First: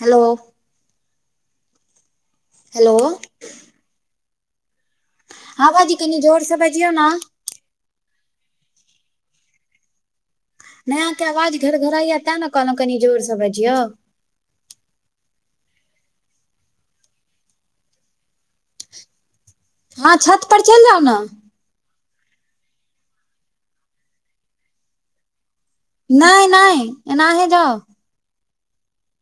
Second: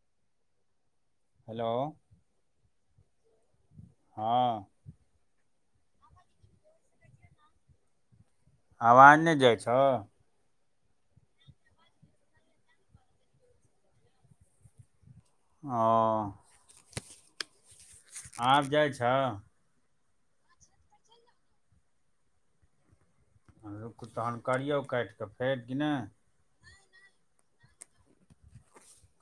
Hello! Hello! Hello! हँ। हँ भाइजी! कनि जोरसँ बजियौ ने। अवाज नहि जाइ छौ? नइ अहाँके आवाज घर- घरया, तें ने कहलहुँ कनि जोरसँ बजियौ। ओ! आब जाइ छो? हँ, छत पर चलि जाउ ने। रुक तहन करियौ काटि कऽ फेर, कि नइ? नहि -नहि एनाहे जाउ।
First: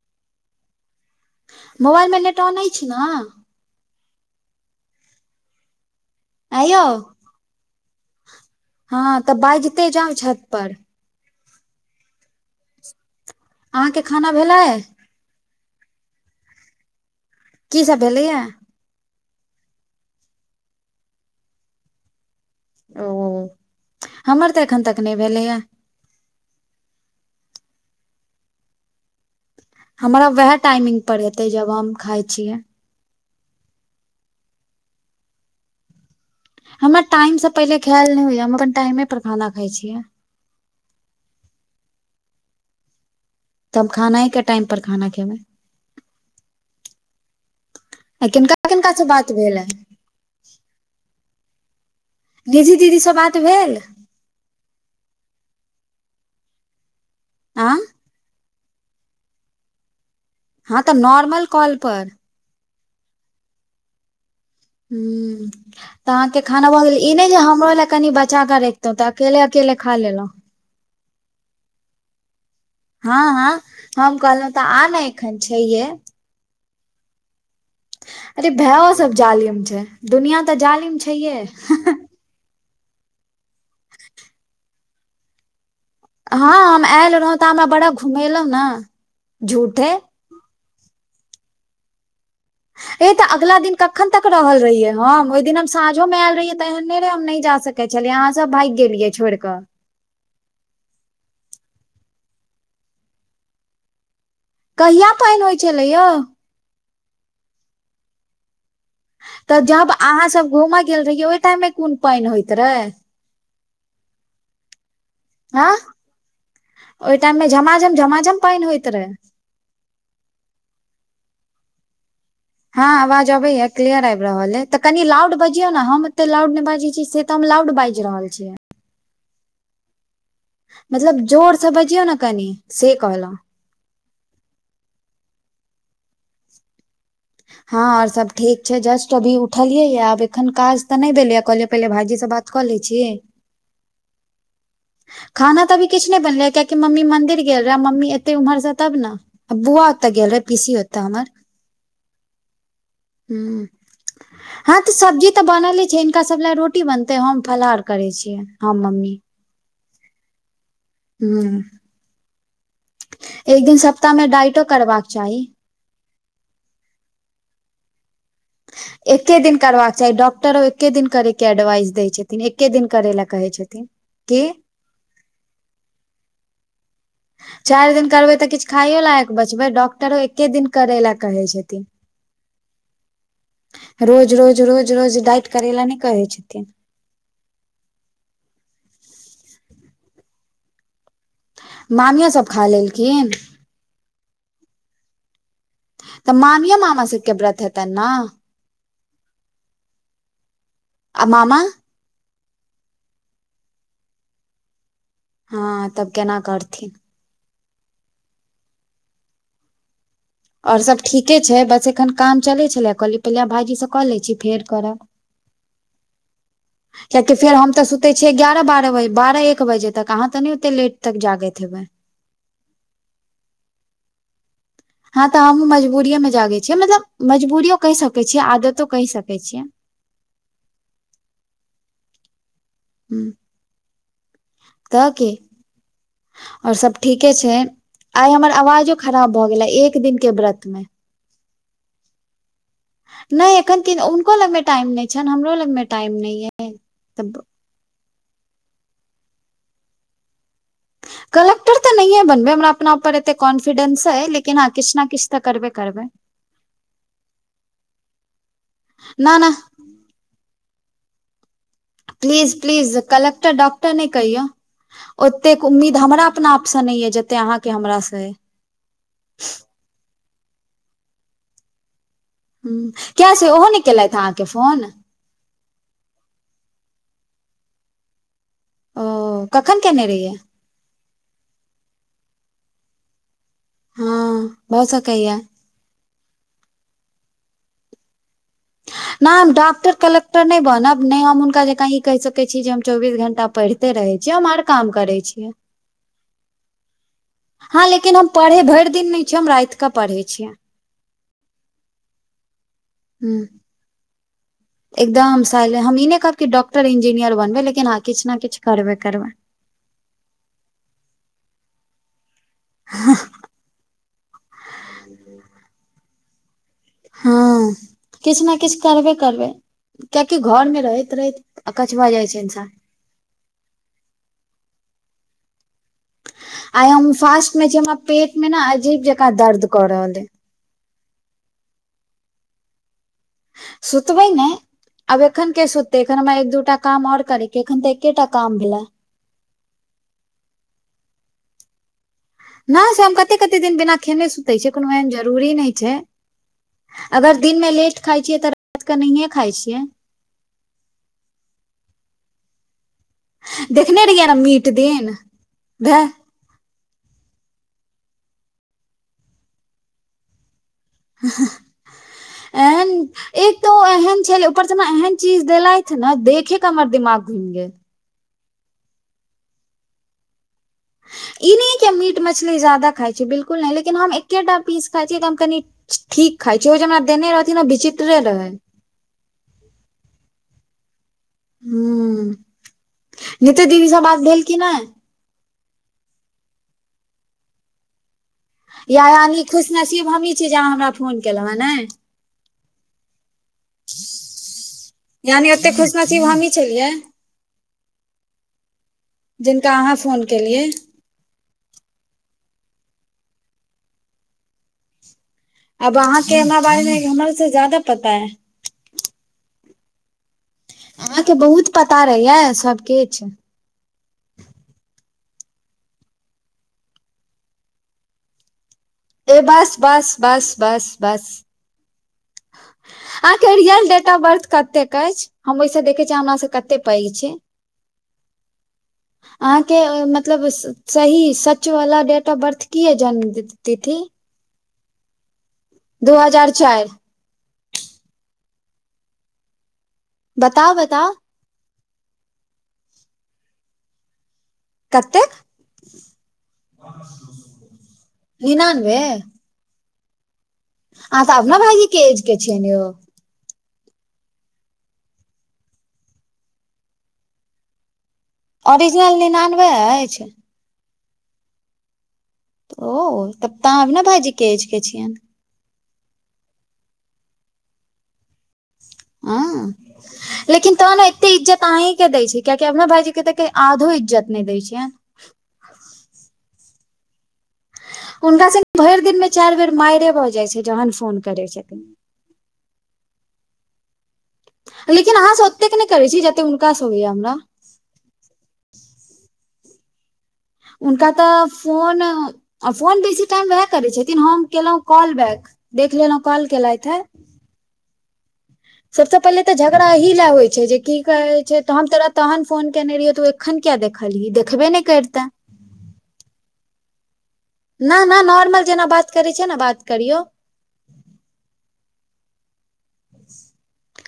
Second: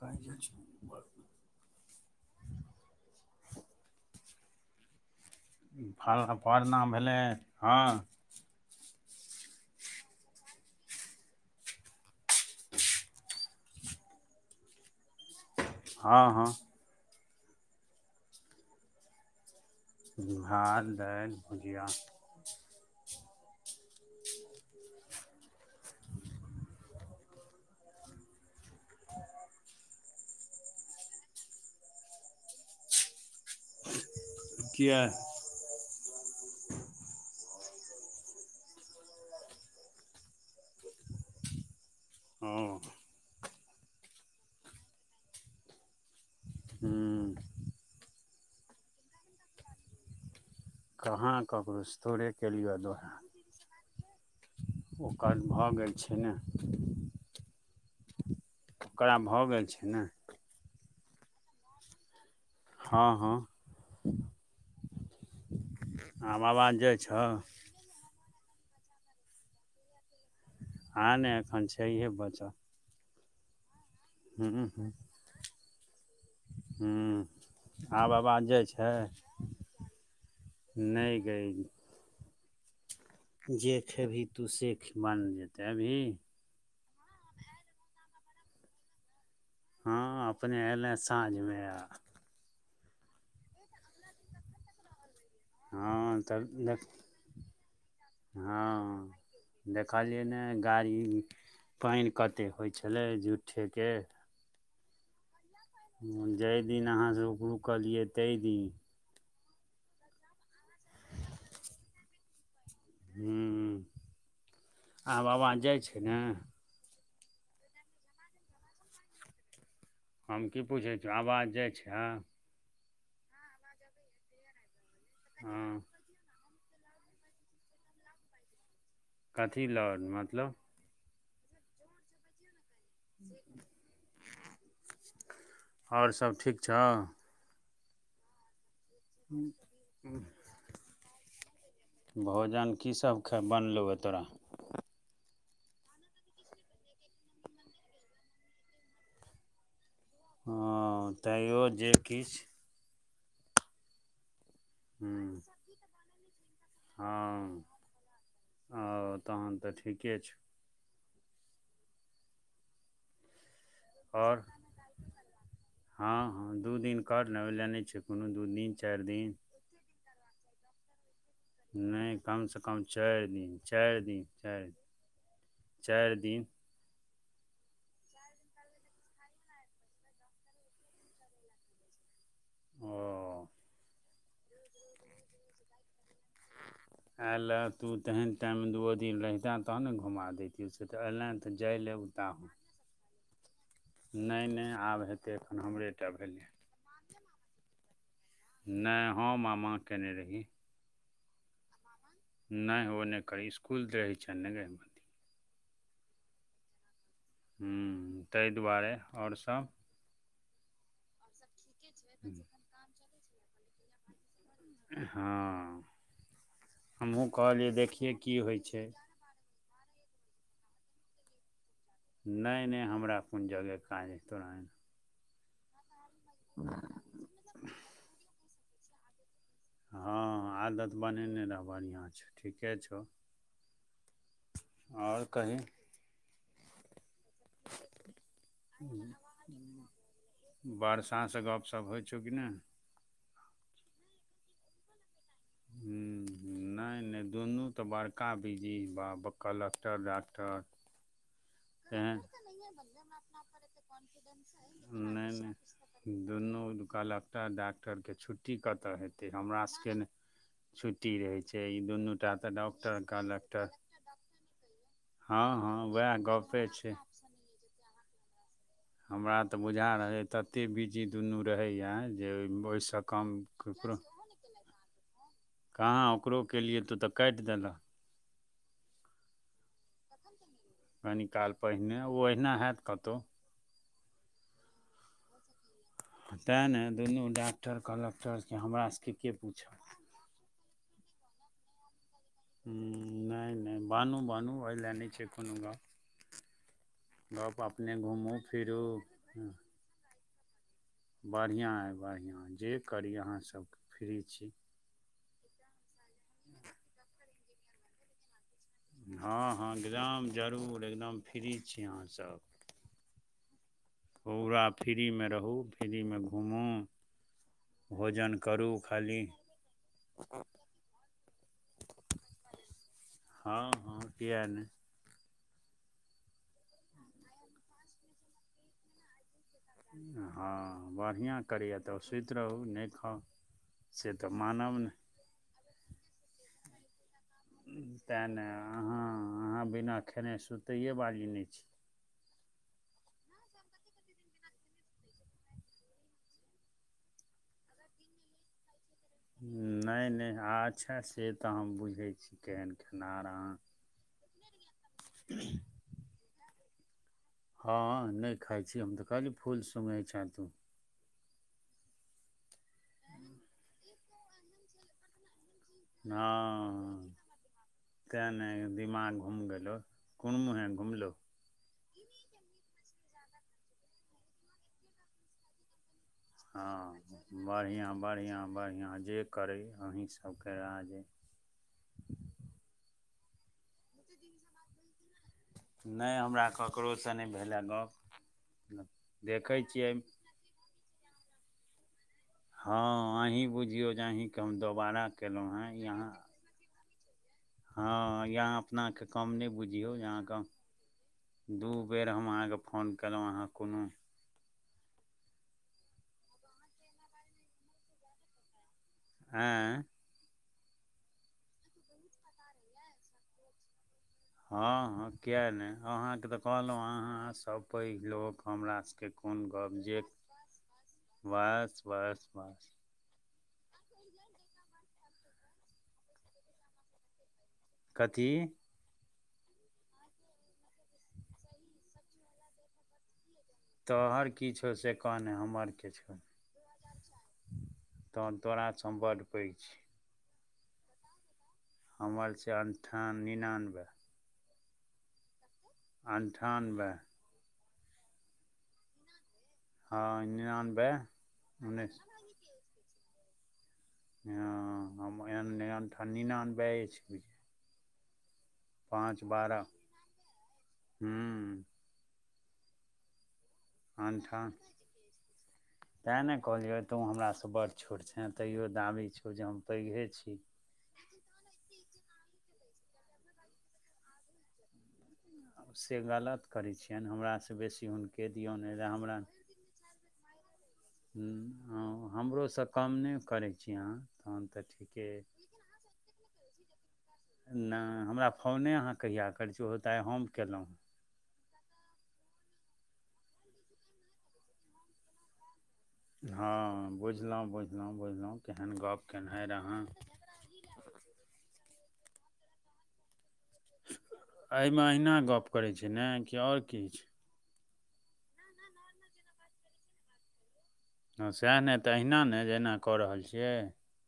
काजे छै बड निक। मोबाइल मे नेट ऑन अछि ने? फल [unintelligible] परना यौ भेलै हँ। हँ तऽ बाजिते जाउ छत पर। अहाँके खाना भेलै? हँ- हँ। की सब भेलैय? भात- दालि भुजिया। ओ, हमर तऽ एखन तक नहि भेलैया। हमरा वएह टाइमिंग पर हेते, जब हम खााय छियै। से किया? हमरा टाइम से पहिले खयायल नहि होइया, हम अपन टाइमे पर खाना खााय छियै। हँ। तब खाना ही के टाइम पर खाना खेबै। हूँ। आइ किनका -किननका से बात भेल है? कहाँ केकरो से। निधी दीदीसँ बात भेल? ओकर भऽ गेल छै ने। आँ। ओकरा भऽ गेल छै ने। हँ तऽ नॉर्मल कॉल पर। हँ हँ। हूँ तऽ अहाँके आब खाना आवाज ब जाइ गेल ई छौ नहि जे हमरो लए कनि बचा के रैख? तब तऽ अकेेल -अकेेल खा लेलौ। आ नै एखन छैहे बचल। हँ हँ हम कहलौ हूँ तऽ आ हूँ ने एखन छैहे। हूँ। आब अरे आवाज जाइ छै भायो सब जालिम छै दुनिया तऽ जालिम नै छैहे गै? जे खेबही तू से बन जेतै एबही? हँ हम एल रहौ तऽ हमरा बड़ा घुमेलै नऽ। हँ अपने एले साँझ मे आ। ए तऽ अगला दिन कखन तक रहल रहियै हम ओय दिन हम सांझो मे हँ अल तब रहियै तऽ देख एहने नै रहै हम नै जा सके छेलियै अहाँ सब भाइग गेलियै। छोइड़ कऽ। कहलियै ने गाड़ी पैन कतेक होइ छेलै झुठे के कहिया पानइन होइ छलै यौ जैय दिन अहाँ सँ रुक रुकलियै तैय दिन। तऽ जब आहाँ सब घूमऽ गेल रहियै ओय टाइम में कोन पैन होयइत रहे? हूँ आब आबाज जाइ छै ने? ओय टाइम मे झमाझम झमाझम पैन होइत रहै। हम की पुछै छियो आवाज जाइ छै? हँ अवाज आबैए क्लियर आइब रहल अइ तऽ कनी लाउड बजियौ हँ ने, हम एते लाउड नै बाजै छीयै से? तब लाउड बैज रहल छै। कथी लौउड मतलब? मतलब जोरसँ बजियौ न कनि। से कहलहुँ और सब ठीक छौ? हँ और सब ठीक छै जस्ट तऽ अभी उठलियै आब एखन काज तऽ नै भेलैए कहलियै पहिले भाईजी से बात कऽ लेै छी। ए बानलो एअ तोरा? खाना तऽ अभी किछु नै बनलै कियाकि मम्मी मन्दिर गेल रहै मम्मी एते उम्हरसँ तब न। बुआ ओतऽ गेल रहै पीसी ओतऽ हमर। कहियो जे। किछ हूँ। हँ तऽ सब्जी हूँ तऽ बनले छै हिनका सब लए रोटी बनतै हम फलाहार करै छियै। हम मम्मी हँ तहन तऽ ठीके छो। हूँ। एक दिन सप्ताह मे आओर डाइटो करबाक चाही। हँ हँ दू दिन कर नऽ ओय लेए नै छै कोनो दू दिन चैर दिन। करबाक चाही डॉक्टरो एके दिन करैके एडवाइस दै नहि छथिन कमसँ एके कम दिन करै लेल चारि कहै दिन छथिन कि चैर दिन चैर दिन करबै तऽ किछ खाइयो लायक बचबै डॉक्टरो एके दिन करे लए कहै छथिन। ओ रोज रोज रोज-रोज डाइट करै लै नहि कहै छथिन। एंलै तू तेहन टाइममे दुइओ दिन रहितैं, तहन न घुमा देैतियौ, से तऽ एलैं तऽ जाइ ले उताहू आ लेलखिन नहि-नहि आब हेतै एखन हमरे टा तऽ भेलै मामियो-मामा सभके व्रत हेतनि न? नहि हम आ मां केने रही। आ मामा? नहि ओ नहि करी इसकुल रहै छैन ने गै हँ तब केना करथिन। हँ, ताहि दुआरे आओर सभ। आओर सभ ठीके छै, बस एखन काम चलै छलै, कहलियै पहिले भायजीसँ कऽ लै छी, फेर करब हँ हमहूँ कियैकि कहलियै हम त देखियै सुतय छियै की होइ ग्यारह छै बारह बारह एक बजे तक अहाँ तऽ नै ओते लेट तक जागैत हेबै। नहि-नहि हमरा कोन जग के काज अहि तोरा जेना हँ, तऽ हमहूँ मजबूरीयेमे जागै छियै, मतलब मजबूरीयो कहि सकै छियै, आदतो कहि सकै छियै। हँ, आदत बनेने रहऽ बढ़िआँ छौ ठीके छौ। हूं तऽ आओर के कही आओर सब ठीके छै, आइ हमर आवाजो खराब भऽ गेलै एक दिनके व्रतमे। माॅं स गपसप होइ छौ कि नहि? नहि, एखन किन हुनको लगमे टाइम नहि छनि, हमरो लगमे टाइम नहि यऽ तऽ ब तो बड़का बिजी बाप रे कलक्टर, डॉक्टर कलक्टर तऽ नहिए बनबै, हमरा अपना ऊपर एते कॉन्फिडेंस अइ, लेकिन हँ, किछ ना किछ नहि तऽ करबे करबै दुनू कलक्टर, डाक्टरके छुट्टी कतय हेतै ना ना हमरा सभके ने छुट्टी रहै छै ई दुनू टा तऽ डॉक्टर, कलक्टर ओतेनै कहियौ ओतेक उम्मीद वएह हमरा अपना गपे आपसँ छै नै यऽ जते अहाँके हमरा स अइ हमरा तऽ बुझा रहै तऽ एते बिजी दुनू रहैए जे ओहिस कम किया से ओहो नहि ककरो केलथि अहाँके फोन कहां ओकरो केलियै त ओत काटि देलक। ओ कखन केने रहियै? कनि काल पहिने ओ अहिना हैत कतहु। हँ भ सकैया। हं तैं ने दुनू डाक्टर, कलक्टर छै हमरा सबके के पूछत टर नै बनब नै हम हुनका जकाँ इ कहि सकै कै छी जे हम चौबीस घंटा नहि नहि पढ़िते रहै बानू छियै हम बानू हर एहि काम लए नहि करै छै छियै। कोनो गप गप हां अपने लेकिन हम घूमू पढ़ै फिरू भरि दिन नहि छियै हम रात क पढ़ै छियै। बढ़िया अइ बढ़िया जे करी हूँ अहाँसबके फ्री छी। एकदम साइले हम इ नै कहब कि डॉक्टर, इंजीनियर बनबै लेकिन हं किछ ना किछ हं हं एकदम जरूर एकदम फ्री छी अहाँसब। हह पुरा फ्री मे रहू फ्रीमे घूमू हं भोजन किछ ने किछ करू करबे खाली करबै कियेकि घर मे रहैत रहैत अकच्छ भ जाइ छै इंसान। हं हं किया नै। आइ हम फ़ास्ट में छी हमरा पेट मे न अजीब जेंका दर्द कऽ रहल अइ ह बड़िया करैए तऽ सुति रहू नै खाउ। से सुतबै तऽ नै मानब नहि आब एखन के सुततै एखन हमरा एक दूटा काम और करै एखन तऽ एकेटा काम भेला। अहा बिना खेने सुतैए बाली नै छी। न से हम कते कते दिन बिना खेने सुते छी कोनो एहन जरूरी नै छै। अगर दिन में लेट खाइ छियै तऽ रातक नैहे नै नै अच्छा से त हम बुझे छी केहन खेनहार अहाँ देखने रहियै ने मीत दिन भए। हँ नै खाइ छै हम तऽ कहलिय फूल सुंघै छै तू। एहन एक त एहन छलै ऊपरस ओ एहन चीज देलै थ ना देखे क हमर दिमाग घुमिगेल। त ने दिमाग घुम गेलो कुन मुँहे घुमलो? इ नैयै कि हम मीट मछली जादा खाइ छी बिल्कुल नै लेकिन हम एकेटा पीस खाइ छियै तऽ हम कनी ठीक खाइ छै ओ जे हमरा देने रहै ओ विचित्रे रहै। तय अहाँ जे करैय अही सबके राज्य अइ। हू नितू दीदीसँ बात भेल की नै। नै हमरा ककरोसँ नै भेलए गप्प। या यानि खुशनसीब हमही छी जे अहाँ हमरा फोन केलहुँ हे नै। ह अही बुझियौ जे अहीके हम दोबारा केलहुँ है इ अहाँ हमी छलियै। ह या अपनाके कम नहि जिनका बुझियौ अहाँ फोन अहाँके केलियै ह दु बेर हम अहाँके फोन केलहुँ अहाँ कोनो अब अहाँके हमरा बारे मे हमरो से जादा पता ए। आँ? अहाके बहुत पता रहैया सबकिछ। हँ हँ किए नै अहाँके तऽ कहलहुँ अहाँसब पैघ लोक हमरास के कोन ए बस गप्प जे बस बस बस बस बस बस। आह के रियल डेट ऑफ बर्थ कते अछि हम ओहि से देखे छी हमरा से कते पैघ छी। कथी? अहाँके मतलब सही सच वला डेट ऑफ बर्थ किए जन्मतिथि। तोहर कि छौ से कहने हमर के दू छोर। हजार चारि तहन तोरासँ हम बड पैघ छी। बताऊ बताऊ। हमर छै, अनठान निनानबे। कतेक? अन्ठानबे निनानबे। हाॅं निनानबे। अहाँ त अभनव उन्नैस भाइजी ऐज के छियैन यौ। हाॅं हमए एण्ठी निनानबे छै बुझियो। ओरिजिनल पाँच बारह निनानबे अछि हूॅं। ओ तब त अहाॅं अभनव भाइजीेके ऐज के छियेन। तैं ने कहलियै तु हमरासे बड छोट छे तैयो दाबी छौ जे हम हाॅं पैघे छी लेकिन तहनत इज्जत अहीं के दैय छै कियाकि अभनव भईजी के तऽ अइ के आधो इज्जत नहि दैय छियै। आब से गलत करै छियैन हमरासे बेसी हुन हुनका संग भैर दिन मे चार बेर मारे भऽ जाइ छै, जहन फोन हुं करै छथिन हां हमरो से कम नै करै छी अहाँ तहन तऽ ठी लेकिन अहाँ से ओतैक नै करै छी जते हुनका से होइयै हमरा। नै हमरा फोने अहाँ कहिया करै छी उहो तऽ आइ हम केलौ। हुनका तऽ फोन अ फोन बेसी टाइम उहै करै छथिन, हम केलौ कॉल बैक। देख लेलो कॉल केलैथ ए नै बुझलौ। सबसे पहिले तऽ झगड़ा एही लए होइ छै जे की कहै छै तऽ हम तोरा तहन फोन केने रहियौ तू एखन किया देखलही देखबे एहिमे नै अहिना कैरते। गप करै छै नै कि और किछ? न-न नॉर्मल जेना बात करै छीयै ने बात करियौ। हाॅं सैह नै तऽ अहिना नै जेना कऽ रहल छिये?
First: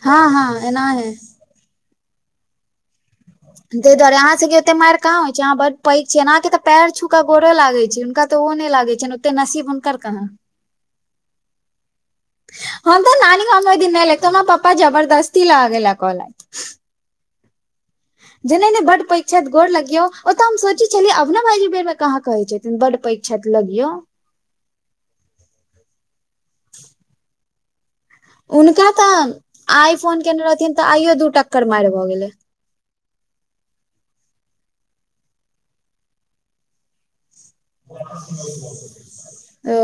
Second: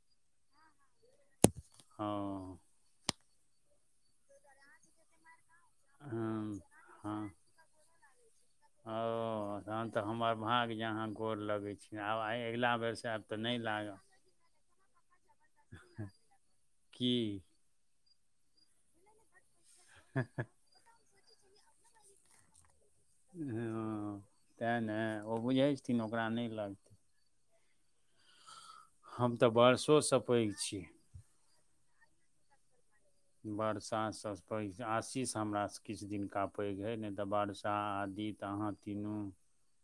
हाॅं हाॅं एनाहे। हाॅं। तै दुआरे अहाँ सबके ओते माएर कहाँ होइ छै, अहाॅं बड़ पैघ छियै नै हँ अहाँके तऽ पैर हँ छूकेऽ गोड़ो लागै छियै, हुनका तऽ ओ नहि लागै छनि ओते ओ नसीब तहन हुनकर ते कहाँ हमर भाग जे अहां गोर लगे छी आब आय अगिला हाॅं बेरसँ तऽ आब नानी नहि गाॅंव मे ओय दिन लागब नै लै त हमरा पप्पा जबरदस्ती लागे ल कहलैक। की। जे नै नै बड पैग छैथ गोड़ लगियौ, ओतऽ हम सोचै छलियै अभनव भाइजी बेरमे कहाँ कहै छथिन बड पैघ छैथ लगियौ। तैँ नै ओ बुझै छथिन ओकरा नै लग हुनका संग हम तऽ आइ वर्षोसँ फोन केने पैघ रहथिन छी तऽ आइयो दू टक्कर माएर भऽ गेले। बरसा से पैघ आशीष हमरासे किछ दिनका पैघ ऐ नै तऽ बरसा ओ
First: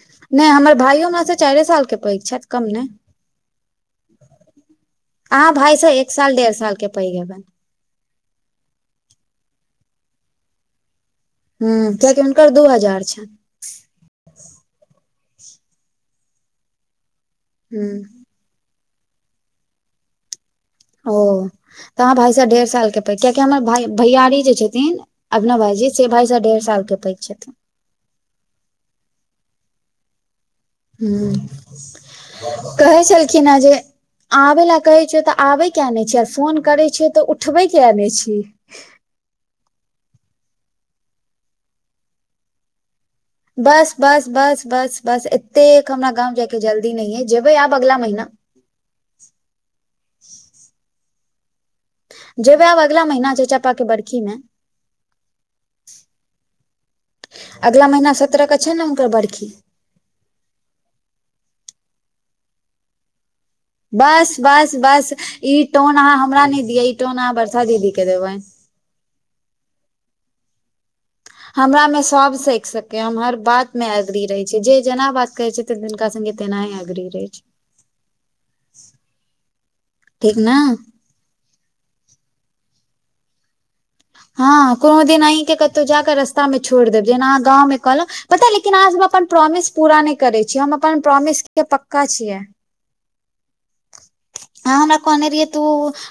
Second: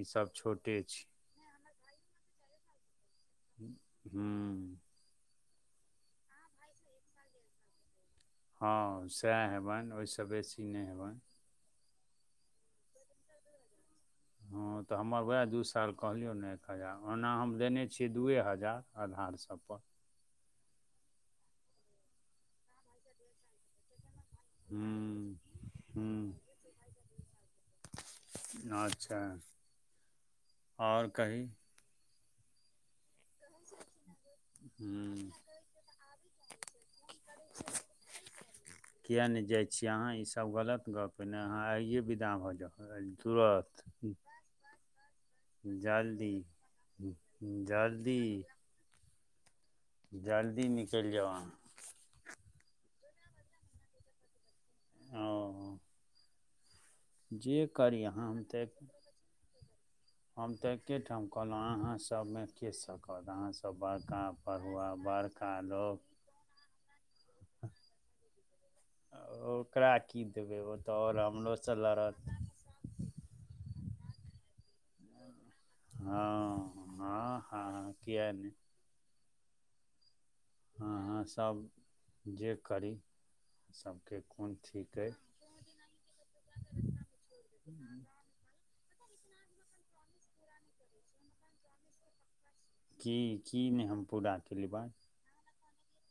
ईसभ नै छोटे हमर छी भाइयो हमरा से चारे साल के पैघ छैथ। कम नै। हूँ-हूॅं। अहाँ भाय से एक साल डेढ़ साल के पैघ हेबै। हाॅं सैह हेबैन, ओयसे बेसी नै हेबैन। हूॅं कियाकि हुनकर दू हजार छै। हाॅं तऽ हमर वैह दू साल कहलियौ ने एक हजार ओना हम देनै छियै हूँ दुइए हजार। आधार सब पर। ओ तऽ अहाॅं भाइसे ढेर साल के पैघ कियाकि हमर भाइ भैयारी जे छथिन हूँ अभिनव भाईजी से भाई हूँ से डेढ़ साल के पैघ छथिन। अच्छा। आओर कही हुं कहे छलखिन हें जे आबे लए कहे छियौ हूँ तऽ आबे किया नै छी आर फोन करे छीयो तऽ उठबे किया नै छी। किए नै जाइ छियै अहाँ? ई सब गलत गप यै नै, अहाँ आइए विदा भऽ जाउ। अ तुरत बस बस बस बस बस उम्म एतेक हमरा जल्दी गाँव जायके जल्दी नहि य जेबै उम्म आब अगला जल्दी। महीना जल्दी निकैल जाउ आहां। जेबै आब अगिला महीना चचापा के बर्खी मे। ओ। जे अगला करी महीना हम सत्रह के तै छै ने हुनकर बरखी हम तऽ एके ठाम कहलौ अहाँ सबमे के सकत अहाँ बस बस बस ई टोन लोक अहाँ हमरा नहि दिअ ई टोन अहाँ बरसा दीदी के देबैन। ओकरा की देबै ओ तऽ और हम हमरा मे सब सख सके हम हर बात में एग्री रहे जे जेना बात कहै छै त तिनका संगे हँ तेनाही एग्री रहै हँ छै। हँ किया नहि ठीक ने हँ हँ सभ जे करी सबके। हँ कोनो दिन अहींके कतहु जा कऽ रास्ता मे छोड़ देब जेना अहाँ गाँवमे कहलहु पता लेकिन अहाँ सब अपन प्रोमिस पूरा नहि करे छीयै हम अपन प्रोमिस के पक्का छियै। की की नहि हम पूरा केलयो अहाँ बाज। हमरा कहने रहियो तू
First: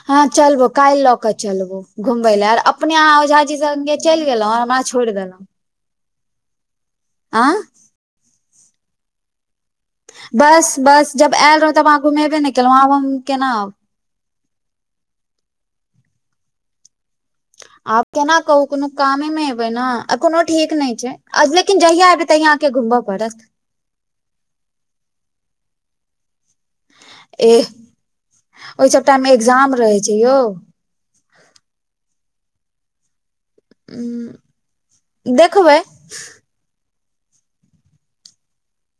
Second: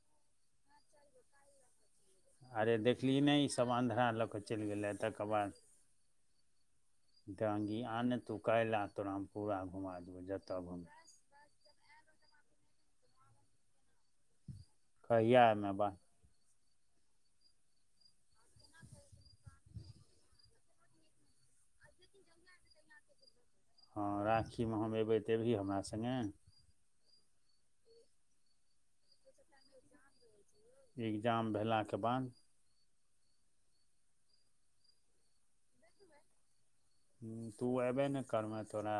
हँ चलबो काइल ल क चलबो। घुमबय ल आर अरे अपनेह देखली अहाँ नहि ओझााजी से ईसभ संगे अन्धरा चलि लऽ कऽ गेलहुं हमरा गेलै छोड़ि तकर देलहुं। बाद [unintelligible] आ आँ नहि तू काइल तोरा हम पूरा घुमा देबहो जतय बस घुम बस जब आयल रहौ तब अहाँ घुमेबे नहि केलहुँ आब हम केना आहु। कहिआ ऐबा बाज। आब केना कहू कोनो कामे मे एबै ने आ कोनो ठीक नहि छै लेकिन जहिया एबै तहिया आके घुमबऽ पड़त। हँ राखीमे हम अयबै तऽ अबही हमरा संगे। एह ओहि सब टाइम मे एकग्जाम रहे छै यौ। एग्जाम भेलाके बाद। उ देखबै। हु तू अऐबे ने करब तोरा